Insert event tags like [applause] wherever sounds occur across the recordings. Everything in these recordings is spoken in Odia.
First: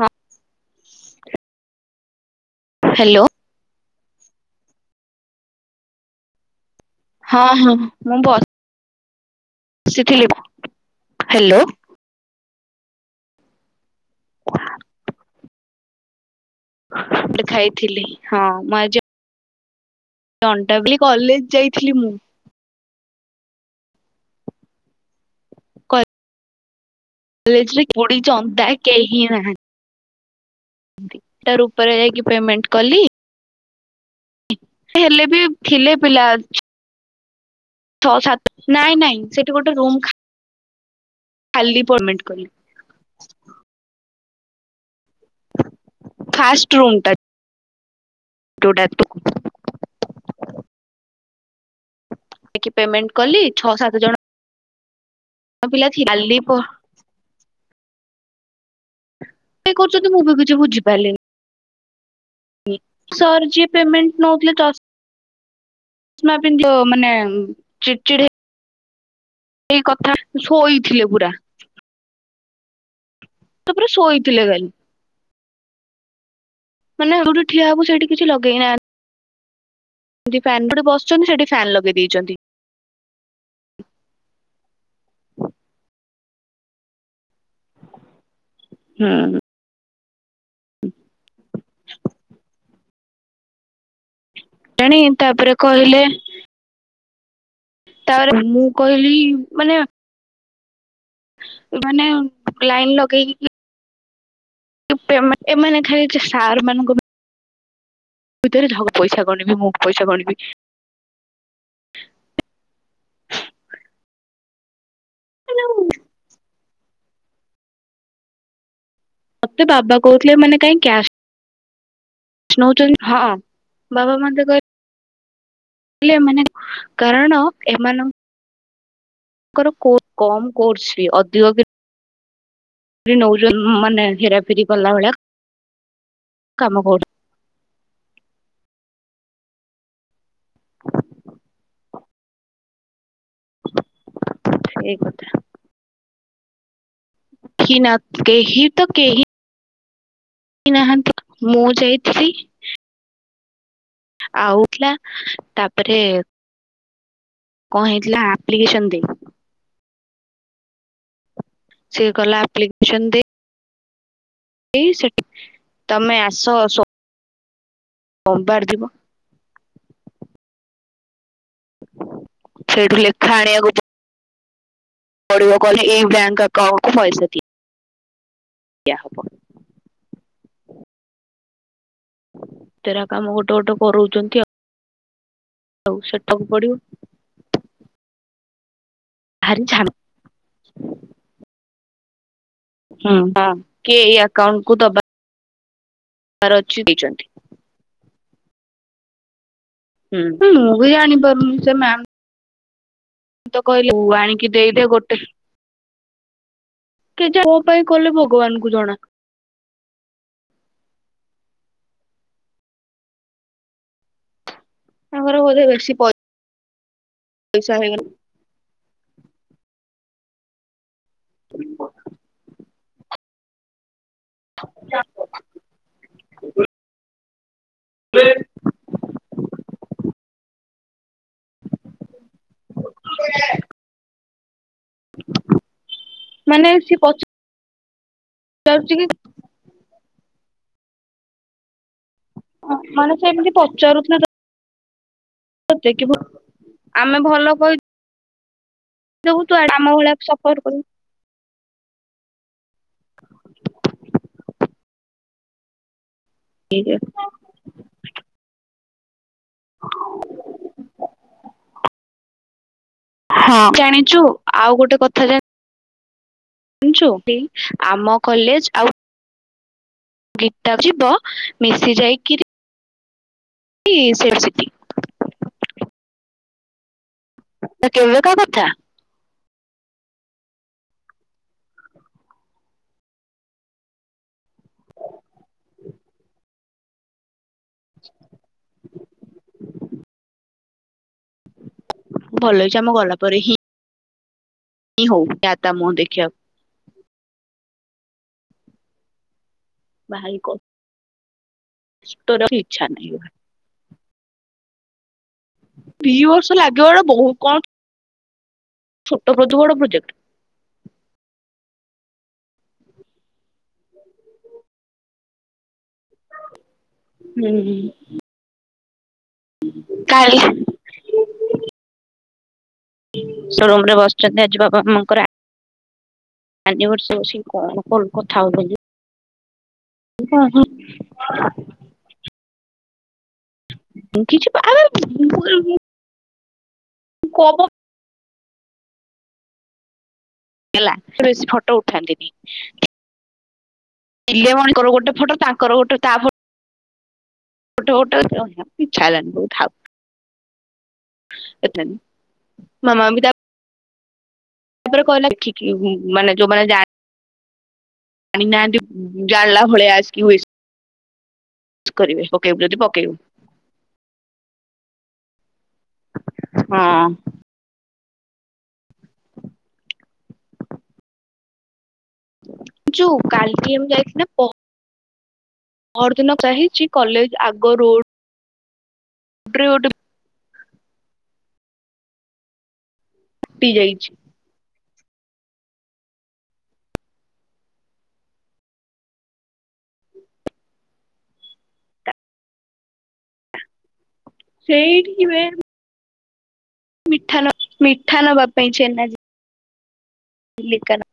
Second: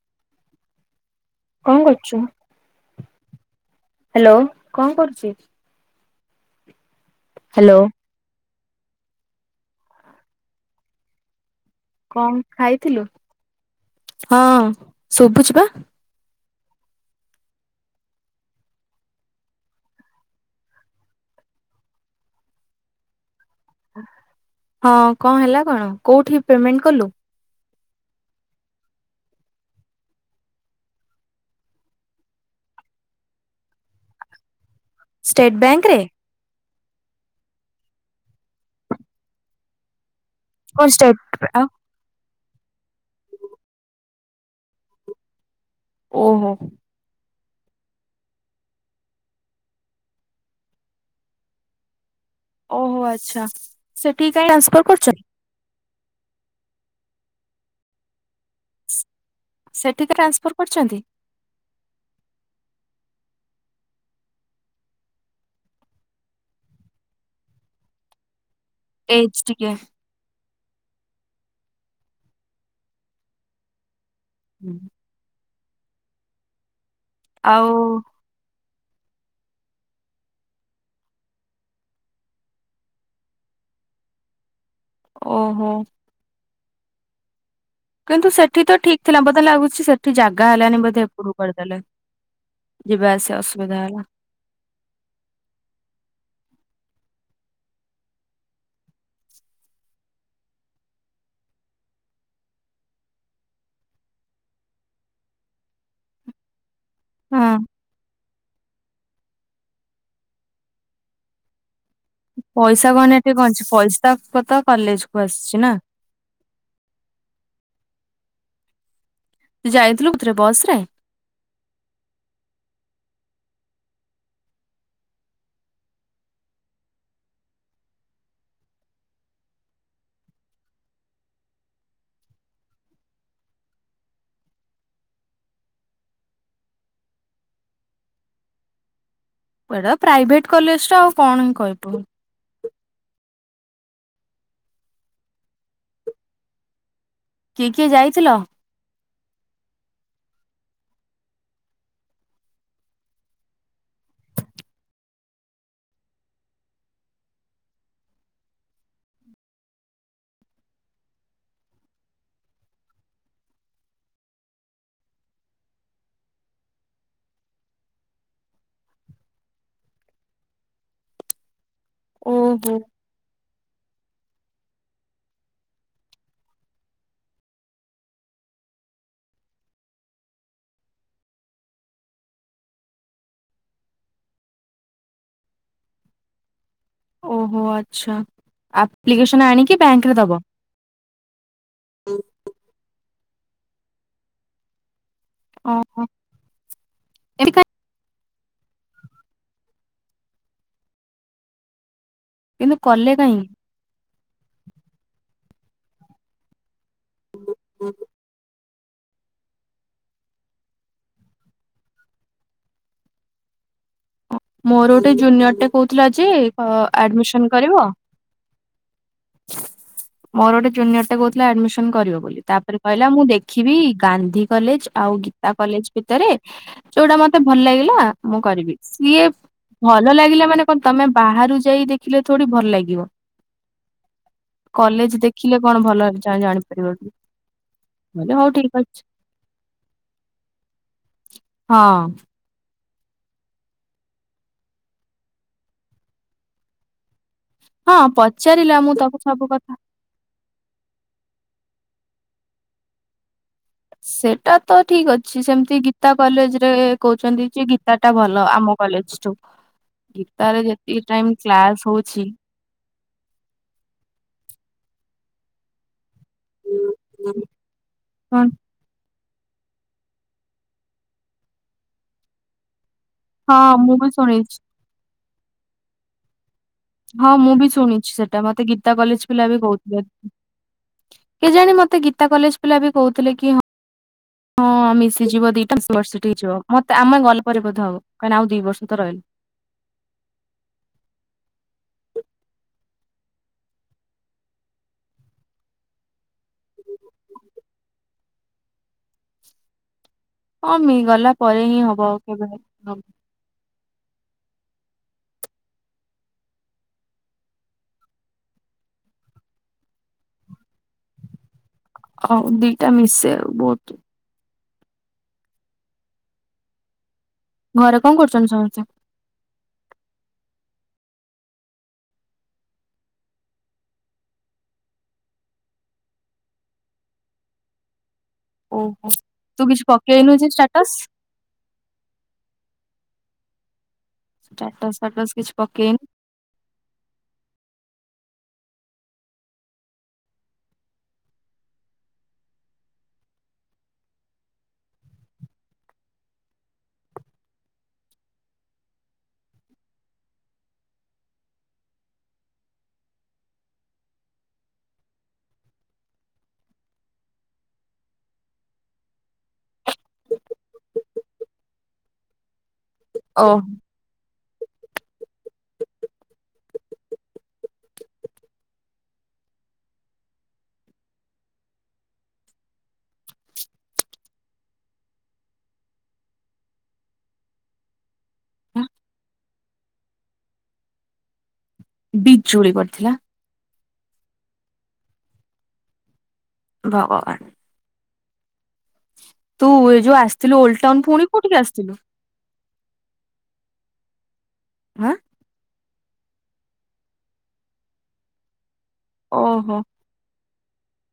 ହଁ। କଣ କରୁଚୁ? ହାଲୋ। ହାଲୋ କଣ କରୁଚି? ହଁ ହଁ ମୁଁ ବ ବସିଥିଲି ମ ହାଲୋ। କଣ ଖାଇଥିଲୁ ହଁ ଶୁଭୁଚି ପା ଦେ ଖାଇଥିଲି ହଁ ମୁଁ ଆଜି ଅଣ୍ଟାବଲି କଲେଜ ଯାଇଥିଲି ମୁଁ ହଁ କଣ ହେଲା କଣ କୋଉଠି ପେମେଣ୍ଟ କଲୁ ଯାଇଥିଲି ପୁଡ଼ି ଜନ୍ଦା କେହି ନାହାନ୍ତି। ଦିଇଟା ଉପରେ ଯାଇକି ପେମେଣ୍ଟ କଲି ହେଲେ ବି ଷ୍ଟେଟ ବ୍ୟାଙ୍କ ଥିଲେ ରେ ପିଲା ଛଅ ସାତ ନାଇଁ ନାଇଁ ସେଠି ଗୋଟେ ରୁମ୍ କଣ ଷ୍ଟେଟ ଖା ଆଉ ଲି ପେମେଣ୍ଟ କଲି। ଓହୋ ଫାଷ୍ଟ ରୁମ୍ ଟା ଯୋଟା ତୁ [inaudible] ଓହୋ କଲି ଆଛ ଛଅ ସାତ ଜଣ ସେଠିକି କାଇଁ ଟ୍ରାନ୍ସଫର୍ କରୁଚନ୍ତି? ପିଲା କାଲି ପ୍ ସେ ସେଠି କହୁଚିନ୍ତି କାଇଁ ମୁଁ ବି ଟ୍ରାନ୍ସଫର କିଛି ବୁଝି କରୁଛନ୍ତି? ପାରିଲିନି ସାର୍ ଯିଏ ପେମେଣ୍ଟ ନୋଉଥିଲେ ତ [unintelligible] ମାନେ ଚିଡିଚିଡି ହେ ଏଜ ଟିକେ ସେଇ କଥା ଶୋଇଥିଲେ ପୁରା ତାପରେ ଶୋଇଥିଲେ କାଲି ମାନେ ଯଉଠି ଠିଆ ଆଉ ହବ ସେଠି କିଛି ଲଗେଇ ନାହାନ୍ତି। ଯି ଫ୍ୟାନ ଯୋଠି ବସିଚନ୍ତି ସେଠି ଫ୍ୟାନ ଲଗେଇ ଦେଇେଚନ୍ତି। ଓହୋ। କିନ୍ତୁ ସେଠି ତ ଠିକ୍ ଥିଲା ହୁଁ ବୋଧେ ଲାଗୁଛି ସେଠି ସେଠି ଜାଗା ହେଲାନି ବୋଧେ ଏପଟକୁ କରିଦେଲେ ଯିବା ଆସିବା ଅସୁବିଧା ହେଲା। ତେଣି ତାପରେ କହିଲେ ତାପରେ ମୁଁ କହିଲି ମାନେ ମାନେ ଲାଇନ ଲଗେଇକି ଏ ପେମେଣ୍ଟ ଏମାନେ ଖାଲି ସାର୍ ମାନଙ୍କ ହଁ। [unintelligible] ପଇସା ଗଣିବି ମୁଁ ବି ପଇସା ଗଣିବି ପଇସା କଣ ଟି କଣଅଛି ପଇସା କଥା କଲେଜ କୁ ମାନେ ଆସିଚି ନା ତୁ ମତେ ବାବା ଯାଇଥିଲୁ କୋଉଥିରେ କହୁଥିଲେ ବସ ମାନେ ରେ? କାହିଁ କ୍ୟାସ୍ ନଉଛନ୍ତି ହଁ ବାବା ମତେ କହିଲେ ହେ ମାନେ କାରଣ ଏମାନ ଙ୍କର କମ୍ କୋର୍ସ ବି ଅଧିକ ନୋଉଛ ମାନେ ହେରାଫେରି କଲା ଭଳିଆ କାମ କ ଏଟା ପ୍ରାଇଭେଟ କଲେଜ ଟା ଆଉ କଣ ହିଁ କହିବୁ। ଏଇ କଥା କିଏ ଏଠି କିଏ ନା ଯାଇଥିଲ? କେହି ତ କେହି ନାହାନ୍ତି ମୁଁ ଯାଇଥିଲି। ଆଉଥିଲା ତାପରେ କଣ ହେଇଥିଲା ଆପ୍ଲିକେସନ ଦେ ସେ କଲା ଆପ୍ଲିକେସନ ଦେ ଏଇ ସେ ତମେ ଆସ ଅମ୍ବା ଡ ଦିବ ଓହୋ ସେଇଠୁ ଲେଖା ଆଣିବାକୁ [unintelligible] ପଡିବ କହି ଏଇ ବ୍ୟାଙ୍କ ଆକାଉଣ୍ଟକୁ ପଇସା ଦିଏ। ଏୟା ହବ। ତେରା କାମ ଗୋଟେ ଗୋଟେ କରଉଚନ୍ତି, ଆଉ। ଆଉ ସେଠାକୁ ପଡିବ। ଓହୋ ଆଚ୍ଛା ଆପ୍ଲିକେସନ ଭାରି ଆଣିକି ଝାମ ବ୍ୟାଙ୍କରେ ଦବ। ହୁଁ, ହଁ କିଏ ଏ ଆକାଉଣ୍ଟକୁ ଦ ଓହୋ। ଚ ଦେଇଛନ୍ତି। ଏମିତି କାଇଁ [inaudible] ହୁଁ, ହୁଁ ମୁଁ ବି ଜାଣି ପାରୁନି ସେ ମ୍ୟା କିନ୍ତୁ କଲେ କାହିଁ ମୁ ତ କହିଲି ୟାଇଙ୍ଗ ଦେଇଦେ ଗୋ କି ଯେ ମୋ ପାଇଁ କଲେ ଭଗବାନ କୁ ଜଣା। ଅ ମୋର ଗୋଟେ ତାଙ୍କର ଜୁନିୟର ବୋଧେ ଟେ ବେଶୀ କହୁଥିଲା ଯେ ହ ଆଡ୍‌ମିଶନ ପଇସା କରିବ ହେଇଗଲା ମୋର ଗୋଟେ ଜୁନିୟର ସେ କହୁଥିଲେ ଆଡମିସନ କରିବ ବୋଲି, ତାପରେ କହିଲା ମୁଁ ଦେଖିବି ଗାନ୍ଧୀ କଲେଜ ଆଉ ଗୀତା କଲେଜ ଭିତରେ ଯୋଉଟା ମତେ ଭଲ ଲାଗିଲା ମୁଁ କରିବି। ସିଏ ଭଲ ଲାଗିଲା ମାନେ କଣ ତମେ ବାହାରୁ ଯାଇ ଦେଖିଲେ ଥୋଡି ଭଲ ଲାଗିବ। କଲେଜ ଦେଖିଲେ କଣ ଭଲ ଜା ମାନେ ଜାଣିପାରିବ। ସିଏ ଭଲେ ହଉ ଠିକ ପଚାରୁଛି ଅଛି କି ହଁ। ମାନେ ସେ ଏମିତି ପଚାରୁଥିଲେ ଦେଖିବା ଆମେ ଭଲ ହଁ ପଚ୍ ରହୁ ତୁ ଆଡ ଆମ ଭଳିଆ ସଫର କରୁ [inaudible] ସେଟା ତ ଠିକ ଅଛି ସେମିତି ଗିତ୍ ଗୀତା କଲେଜ ରେ କରିବୁ କହୁଛନ୍ତି କି ଗୀତା ଟା ଭଲ ଆମ କଲେଜ ଠୁ ଗୀତାରେ ଯେତିକି ଟାଇମ କ୍ଲାସ ହଉଛି। ହଁ ଜାଣିଛୁ ଆଉ ଗୋଟେ କଥା ଜାଣି ସିଓର୍ କି ଆମ ହଁ କଲେଜ ଆଉ ଗୀତା ଯିବ ମିଶି ଯାଇକି ହଁ ମୁଁ ବି ଶୁଣିଛି। ହଁ ମୁଁ ବି ଶୁଣିଛି କେବେକା ସେଟା କଥା ମତେ ଗୀତା କଲେଜ ପିଲା ବି କହୁଥିଲେ, କେଜାଣି ମତେ ଗୀତା କଲେଜ ପିଲା ବି କହୁଥିଲେ କି ହଁ ମିଶି ଯିବ ଦିଟା ସିଟି ହେଇଯିବ ମତେ ଆମେ ଗଲେ ପରେ ବଧ ହବ କାଇଁନା ଆଉ ଦିଇ ବର୍ଷ ତ ରହିଲା। ଭଲ ହେଇଛି ଆମ ଗଲା ପରେ ହିଁ ଇ ହଉ ଦାଦା ମୁଁହଁ ଦେଖିଆକୁ ହ [inaudible] ଭାଇ ହଁ ମି ଗଲା ପରେ ହିଁ ହବ କଷ୍ଟ ର ଇଚ୍ଛା ନାହିଁ। [unintelligible] ଦି ବର୍ଷ ଲାଗିବାଟା ବହୁତ କମ୍। ଛୋଟ [unintelligible] ପ୍ରୋଜେକ୍ଟ। ହଉ ଦିଟା ମିଶେ ଆଉ ବୋଥ। ହୁଁ ଘରେ କଣ କରୁଛନ୍ତି ସମସ୍ତେ? କାଲି। ସୋରୁମରେ ବସିଛନ୍ତି, ଆଜି ବାବା ମାଆଙ୍କର ଆ ଆନିଭର୍ସରୀ ଅଛି, କଣ କଲୁ? କଥା ଓହୋ ତୁ କିଛି ପକେଇନୁ ହଉଛନ୍ତି। ଯେ ଷ୍ଟାଟସ୍ [unintelligible] କିଛି ଷ୍ଟାଟସ୍ ଫାଟସ୍ କିଛି [unintelligible] ମୁଁ ପକେଇନୁ। କ ପ। ହେଲା ସେ ବେଶୀ ଫଟୋ ଉଠାନ୍ତିନି। ପିଲା ମାନଙ୍କର ଗୋଟେ ଫଟୋ ତାଙ୍କର ଗୋଟେ ତା ଫ ଫୋଟୋ [unintelligible] ଇଛା ହେଲାନି [unintelligible] ଥାଉ। [unintelligible] ମାମା ବି ତା ତାପରେ କହିଲା ଦେଖିକି ମାନେ ଯୋଉମାନେ ଜାଣି ଆଣି ନାହାଁନ୍ତି, ଜାଣିଲା ଭଳିଆ ଆସିକି ୱିଶ୍ କରିବେ ପକେଇବୁ ଯଦି ପକ ଓ। ହଁ। ଯୁ କାଲ ଡିଏମ ଯାଇଥିଲା ପ ପଅରଦିନ ଚାହିଚି କଲେଜ ଆଗ ରୋଡ ଉପରେ ଗୋଟେ ବିଜୁଳି ପଡ଼ିଥିଲା। ଗୋଟେ ଯାଇଛି। ଭଗବାନ। ତୁ ଏ ଯୋଉ ଆସଥିଲୁ ଓଲଡ ଟାଉନ ପୁଣି କୋଉଠିକି ଆସଥିଲୁ? [inaudible] ହାଁ। ସେଇଠିକି ବେ। ମିଠା ନ ମିଠା ନବା ପାଇଁ ଚେନ୍ନାଇ। ଓହୋ। କିଲେ କାର।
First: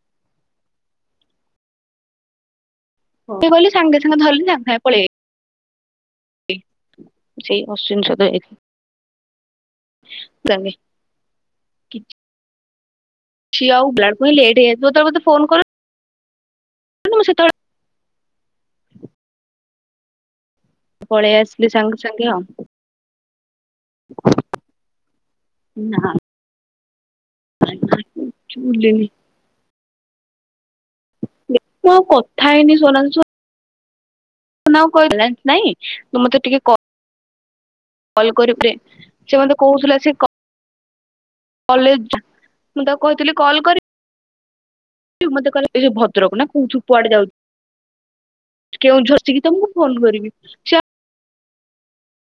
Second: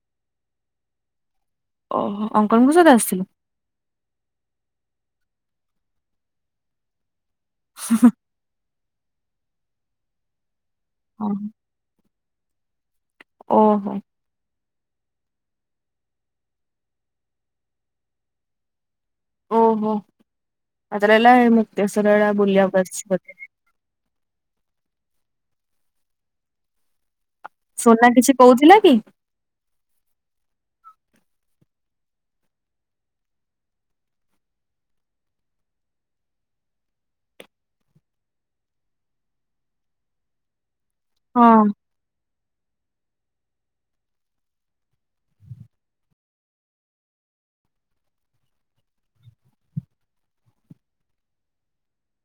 ଓହୋ! ଅଙ୍କଲଙ୍କ ସହିତ ଆସିଥିଲୁ? ଗଲି ସାଙ୍ଗେ ସାଙ୍ଗେ ଧରଲି ସାଙ୍ଗ ସାଙ୍ଗେ ପଳେଇ ଆଇଲି। ସେଇ ଅଶ୍ୱିନ ସହିତ ଯାଇଥିଲି। [unintelligible] ଓହୋ। [unintelligible] ଲେଟ୍ ହେଇ ତୁ ଯେତେବେଳେ ମୋତେ ଫୋନ କଲୁ [unintelligible] ମୁଁ ସେତେବେଳେ ଓହୋ [unintelligible] ଲାଗିଲା ପଳେଇ ଆସିଲି ମୁକ୍ତେଶ୍ୱର ଆଡେ ବୁଲିଆକୁ ଆସିବ ନାଁ। ସୋନା କିଛି କହୁଥିଲା କି? ମୁଁ ଆଉ କଥା ହେଇନି ସୋନାଲି ସ ସୋନାକୁ କହିଲି ବାଲାନ୍ସ ନାଇଁ ତୁ ମତେ ଟିକେ କ କଲ୍ କରିବୁ ବେ ସେ ମୋତେ କହୁଥିଲା ସେ କ ହଁ କଲେଜ ମୁଁ ତାକୁ କହିଥିଲି କଲ୍ କରି ମତେ କହିଲା ଏ ଯୋଉ ଭଦ୍ରକ ନା କୋଉଠୁ କୁଆଡେ ଯାଉ କେଉଁଝର ଚିକି ତମକୁ ଫୋନ କରିବି ସେ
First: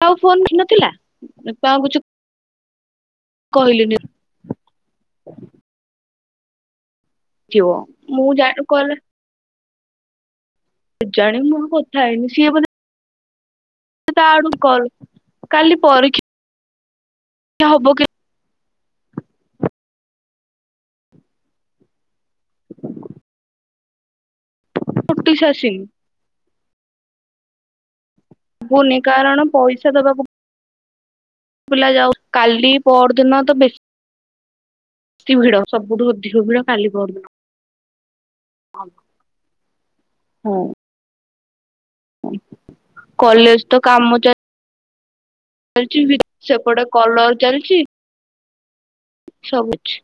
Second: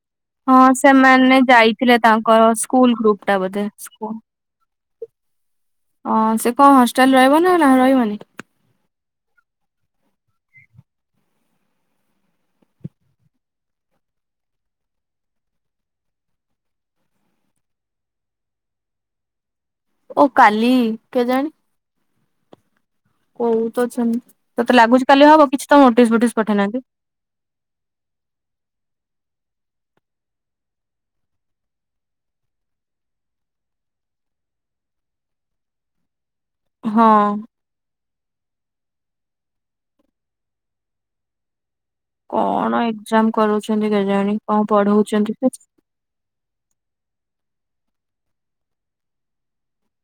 ଆଉ ଫୋନ ହଁ, କରିନଥିଲା ସେମାନେ ମୁଁ ଆଉ ଯାଇଥିଲେ। କିଛି ତାଙ୍କର ସ୍କୁଲ ଗ୍ରୁପ ଟା ବୋଧେ କହିଲିନି ସ୍କୁଲ। [inaudible] ହଁ ସେ କଣ ହଷ୍ଟେଲ ରହିବ ନା ଥିବ ରହିବନି? ମୁଁ ଜାଣୁ କେଜାଣି ମୁ କଥା ହେଇନି, ସିଏ ବଧେ ତା ଆଡ଼ୁ କଲ୍, କାଲି ପରୀକ୍ଷା। ହବ କି? ଓ କାଲି, କେଜାଣି [inaudible] କୋଉ ତ ଅଛନ୍ତି, ତତେ ଲାଗୁଛି କାଲି ନୋଟିସ୍ ହବ କିଛି ଆସିନି ତ ନୋଟିସ ଫୋଟିସ ପଠେଇନାହାନ୍ତି। ହୁନି, କାରଣ ପଇସା ଦବାକୁ ପିଲା ଯାଉ କାଲି ପର ଦିନ ତ ବେଶୀ ବେଶୀ ଭିଡ ସବୁଠୁ ବିଡ କାଲି ପ ହଁ ହଁ କଣ ଏଜାମ କଲେଜ ତ କରୁଛନ୍ତି କାମ କେଜାଣି? କଣ ପଢଉଛନ୍ତି ସେ ଚାଲିଛି, ସେପଟେ କଲର ଚାଲିଛି ସବୁ ଅଛି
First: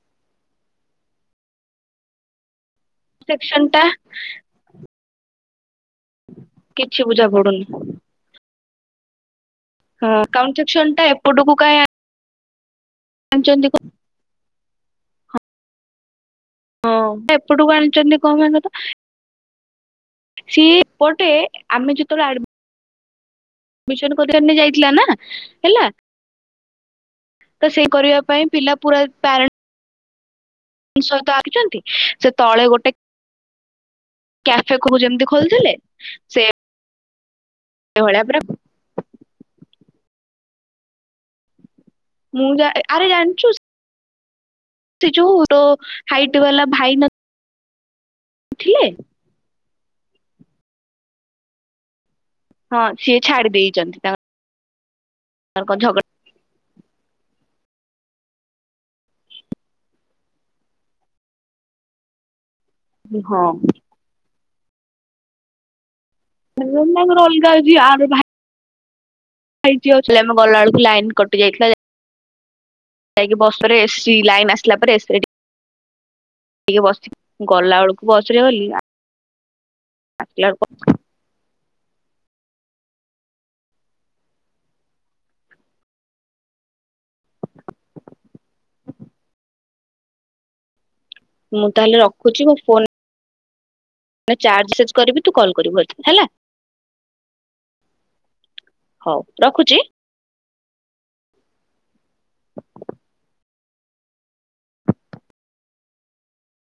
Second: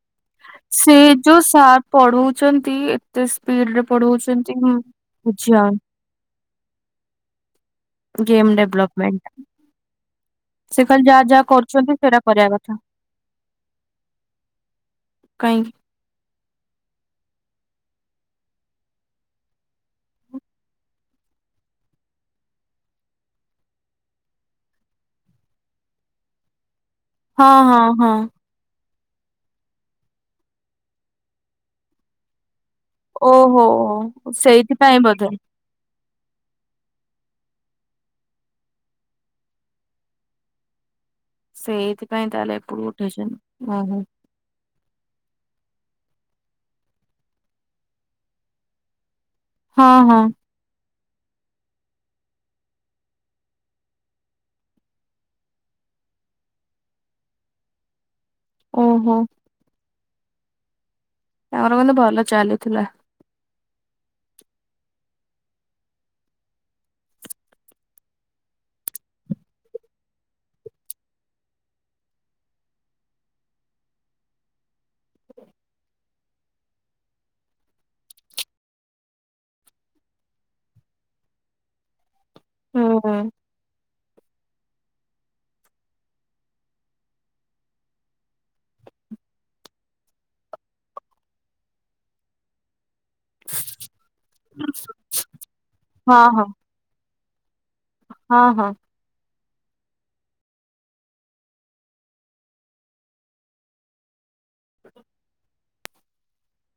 ସେ ଯୋଉ ସାର୍ ପଢଉଛନ୍ତି, ଏତେ ସେକ୍ସନ ସ୍ପିଡ ଟା ରେ ପଢଉଛନ୍ତି ଆଚ୍ଛା। କିଛି ବୁଝା ପଡୁନି। ଗେମ୍ ଡେଭଲପମେଣ୍ଟ ହଁ ସେ କାଉଣ୍ଟସନ୍ ଖାଲି ଟାଇପ ଯାହା ଯାହା ପଟକୁ କ କରୁଛନ୍ତି ସେଇଟା କରିବା ପାଞ୍ଚଛନ୍ତି କ [unintelligible] କଙ୍କ [unintelligible] ହଁ ଏପଟୁ ଆଣିଛନ୍ତି କଣ ପାଇଁ କହିଲ? ସେପଟେ ଆମେ ଯେ ତଳେ ଆ କରି ଯାଇଥିଲା ନା, ହେଲା ହଁ ତ ହଁ ସେ ହଁ କରିବା ପାଇଁ ପିଲା ପୁରା ପ୍ୟାରେଣ୍ଟ ସହିତ ଆସିିଛନ୍ତି, ସେ ତଳେ ଗୋଟେ ଓହୋ କ୍ୟାଫେ କ ସେଇଥିପାଇଁ ଯେମିତି ବୋଧେ ଖୋୋଲିଥିଲେ ସେ କେ ହଳିଆ ପ୍ରରାଖ [unintelligible] ସେଇଥିପାଇଁ ମୁଁ ତାହେଲେ, ଏପଟୁ ଆରେ ଉଠେଇଛ, ଜାଣିଛୁ ଓହୋ ସେ ଯୋଉ ହାଇଟ ବାଲା ଭାଇ ନ ଥିଲେ। ହଁ ହଁ ହଁ, ସିଏ ଛାଡି ଦେଇେଇଛନ୍ତି, ତାଙ୍କ ତା କ ଝଗଡ଼ା ଓହୋ ତାଙ୍କର କନ୍ତେ ଭଲ ଚାଲୁଛି [unintelligible] ହଁ ରଲଗା ଯ ଆର ଭାଇ [unintelligible] ଇ ଆମେ ଗଲା ବଳକୁ ଲାଇନ କଟି ଯାଇଥିଲା। ଯାଇକି ବସ ପରେ ଏସି, ଲାଇନ୍ ଆସିଲା ପରେ ଏ ଟିକେ ବସି, ଗଲା ବେଳକୁ ବସରେେ ଗଲି। ଆିଲ କ [unintelligible] ହଁ ମୁଁ ତାହେଲେ ରଖୁଛି, ମୋ ଫୋନ ଚାର୍ଜ ସେଜ କରିବି, ତୁ କଲ୍ କରିବୁ ହଁ ହେଲା ହଁ ହଁ ହଁ ହଉ ରଖୁଛି। [inaudible]